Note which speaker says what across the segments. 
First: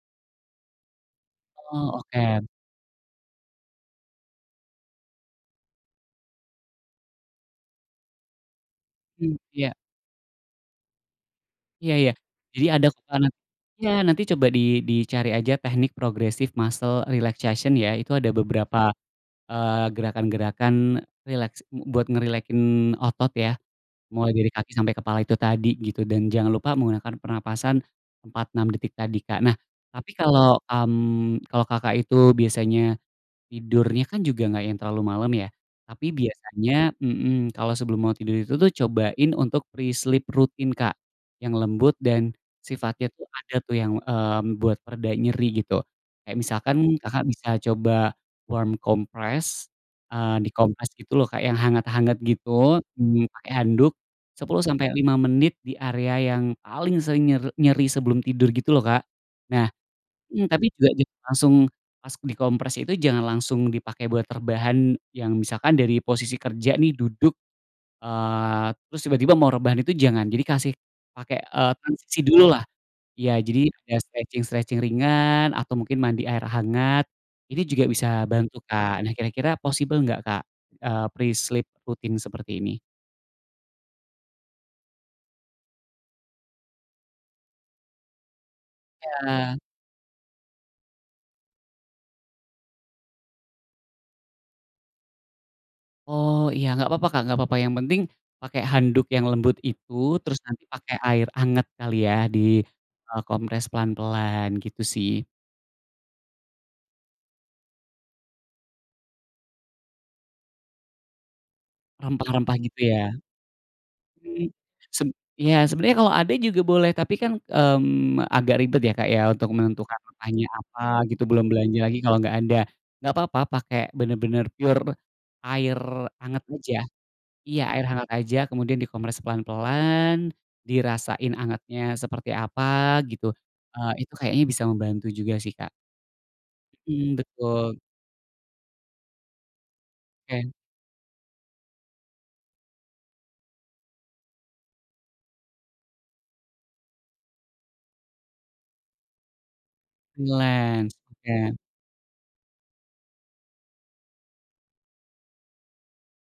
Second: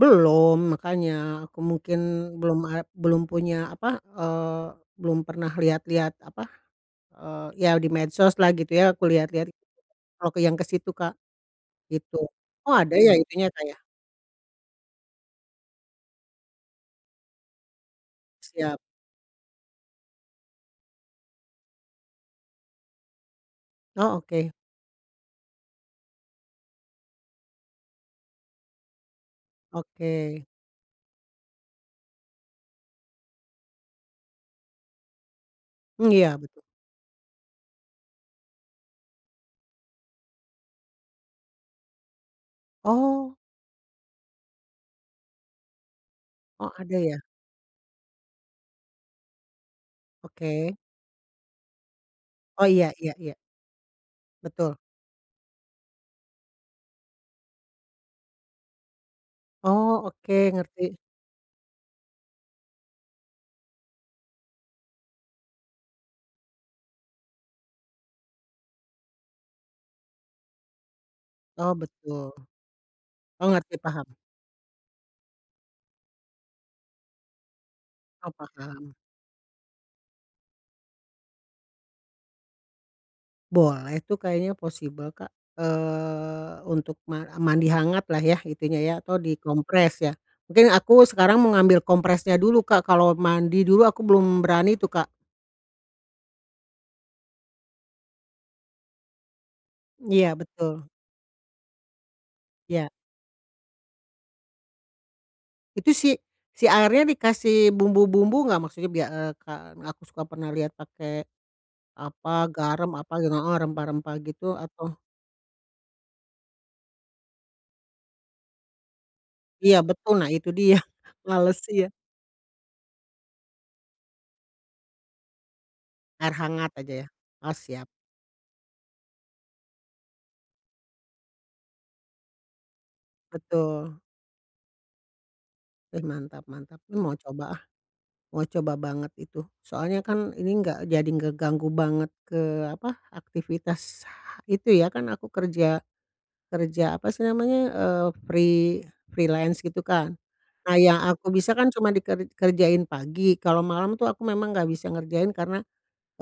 Speaker 1: Belum, makanya aku mungkin
Speaker 2: Oh, oke.
Speaker 1: belum a belum punya apa, eee, belum pernah lihat-lihat apa, eee, ya di medsos lah, gitu ya, aku
Speaker 2: Hmm,
Speaker 1: lihat-lihat,
Speaker 2: iya.
Speaker 1: kalo ke yang ke situ Kak,
Speaker 2: Iya iya,
Speaker 1: gitu.
Speaker 2: jadi
Speaker 1: Oh,
Speaker 2: ada
Speaker 1: ada ya,
Speaker 2: tekanan
Speaker 1: itunya Kak ya?
Speaker 2: iya, nanti coba di dicari aja teknik progresif muscle relaxation ya, itu ada beberapa,
Speaker 1: Siap.
Speaker 2: eee, gerakan-gerakan, eee, rileks mu buat ngerilekin otot ya.
Speaker 1: Oh,
Speaker 2: Mulai dari
Speaker 1: oke.
Speaker 2: kaki sampai kepala, itu tadi gitu, dan jangan lupa menggunakan pernapasan 4, 6 detik tadi, Kak. Nah tapi,
Speaker 1: Oke.
Speaker 2: kalo kam kalo Kakak itu biasanya, tidurnya kan juga nggak yang terlalu malem ya, tapi
Speaker 1: Mmm, iya, betul.
Speaker 2: biasanya mhm, kalo sebelum mau tidur itu tuh cobain untuk pre-sleep rutin, Kak, yang lembut dan sifatnya tuh,
Speaker 1: Oh.
Speaker 2: ada tuh, yang, eee, membuat pereda nyeri gitu, kayak
Speaker 1: Oh,
Speaker 2: misalkan
Speaker 1: ada ya?
Speaker 2: Kakak bisa coba warm compress, eee,
Speaker 1: Oke.
Speaker 2: dikompres gitu loh, Kak, yang hangat-hangat
Speaker 1: Oh,
Speaker 2: gitu,
Speaker 1: iya iya
Speaker 2: mmm,
Speaker 1: iya.
Speaker 2: pakai handuk 10
Speaker 1: Betul.
Speaker 2: sampai 5 menit di area yang paling sering nyer nyeri, sebelum tidur gitu loh, Kak. Nah
Speaker 1: Oh, oke
Speaker 2: mmm, tapi juga
Speaker 1: ngerti.
Speaker 2: jangan langsung pas dikompres itu, jangan langsung dipake buat rebahan, yang misalkan dari posisi kerja nih, duduk, eee, terus tiba-tiba mau rebahan, itu jangan, jadi kasih pakai,
Speaker 1: Oh,
Speaker 2: eee, transisi
Speaker 1: betul.
Speaker 2: dululah. Iya,
Speaker 1: Oh,
Speaker 2: jadi
Speaker 1: ngerti,
Speaker 2: ada
Speaker 1: paham.
Speaker 2: stretching-stretching ringan atau mungkin mandi air hangat, ini juga bisa
Speaker 1: Oh,
Speaker 2: bantu,
Speaker 1: paham.
Speaker 2: Kak. Nah, kira-kira possible nggak Kak, eee, pre-sleep rutin seperti ini?
Speaker 1: Boleh tuh, kayaknya possible Kak, eee, untuk ma mandi hangat lah ya, itunya ya, atau
Speaker 2: Iya.
Speaker 1: dikompres ya, mungkin aku sekarang mau ngambil kompresnya dulu, Kak, kalau mandi dulu aku belum berani tuh, Kak.
Speaker 2: Oh iya, nggak papa, Kak, nggak papa, yang penting pakai handuk yang lembut itu,
Speaker 1: Iya,
Speaker 2: terus nanti
Speaker 1: betul.
Speaker 2: pakai air hangat kali ya, di,
Speaker 1: Ya.
Speaker 2: eee, kompres pelan-pelan, gitu sih.
Speaker 1: Itu si si airnya dikasih bumbu-bumbu nggak? Maksudnya biar eee, kan aku suka pernah liat pake apa,
Speaker 2: Rempah-rempah gitu
Speaker 1: garam apa
Speaker 2: ya?
Speaker 1: gitu heeh, rempah-rempah
Speaker 2: Mmm,
Speaker 1: gitu atau
Speaker 2: seb iya, sebenarnya kalau ada juga boleh, tapi kan, mmm, agak ribet ya, Kak, ya, untuk
Speaker 1: Iya,
Speaker 2: menentukan
Speaker 1: betul. Nah,
Speaker 2: makannya
Speaker 1: itu dia,
Speaker 2: apa gitu, belum
Speaker 1: males,
Speaker 2: belanja
Speaker 1: iya.
Speaker 2: lagi, kalau nggak ada. Nggak papa pake bener-bener pure air
Speaker 1: Air
Speaker 2: hangat
Speaker 1: hangat
Speaker 2: aja.
Speaker 1: aja ya? Oh
Speaker 2: Iya, air
Speaker 1: siap.
Speaker 2: hangat aja kemudian dikompres pelan-pelan, dirasain hangatnya seperti apa, gitu, eee,
Speaker 1: Betul.
Speaker 2: itu kayaknya bisa membantu juga sih, Kak.
Speaker 1: Eh, mantap mantap. Mmm, mau
Speaker 2: Mmm,
Speaker 1: coba ah,
Speaker 2: betul.
Speaker 1: mau coba banget itu, soalnya kan ini
Speaker 2: Oke.
Speaker 1: enggak jadi ngeganggu banget ke apa, aktivitas ha itu ya, kan aku kerja kerja apa sih namanya, eee, free freelance gitu kan. Nah,
Speaker 2: Freelance.
Speaker 1: yang aku
Speaker 2: Oke.
Speaker 1: bisa kan cuma diker dikerjain pagi, kalo malam tuh aku memang nggak bisa ngerjain, karena,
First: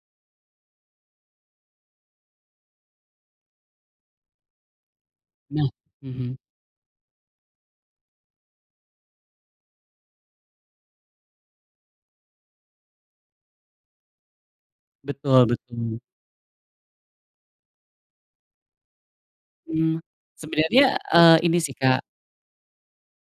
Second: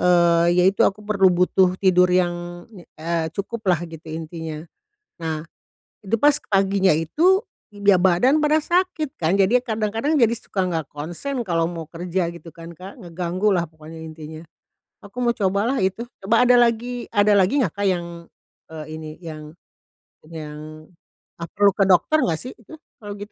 Speaker 1: eee, ya itu, aku perlu butuh tidur yang nye eee, cukuplah, gitu intinya. Nah,
Speaker 2: Nah
Speaker 1: itu pas
Speaker 2: mhm.
Speaker 1: paginya itu, iga badan pada sakit kan, jadi kadang-kadang jadi suka nggak konsen kalau mau kerja gitu kan, Kak, ngeganggu lah pokoknya, intinya. Aku mau
Speaker 2: Betul
Speaker 1: cobalah
Speaker 2: betul.
Speaker 1: itu, coba ada lagi ada lagi nggak, Kak, yang, eee, ini, yang
Speaker 2: Mmm,
Speaker 1: yang
Speaker 2: sebenernya, eee,
Speaker 1: ah,
Speaker 2: ini
Speaker 1: perlu
Speaker 2: sih,
Speaker 1: ke
Speaker 2: Kak
Speaker 1: dokter nggak sih itu, kalau gitu?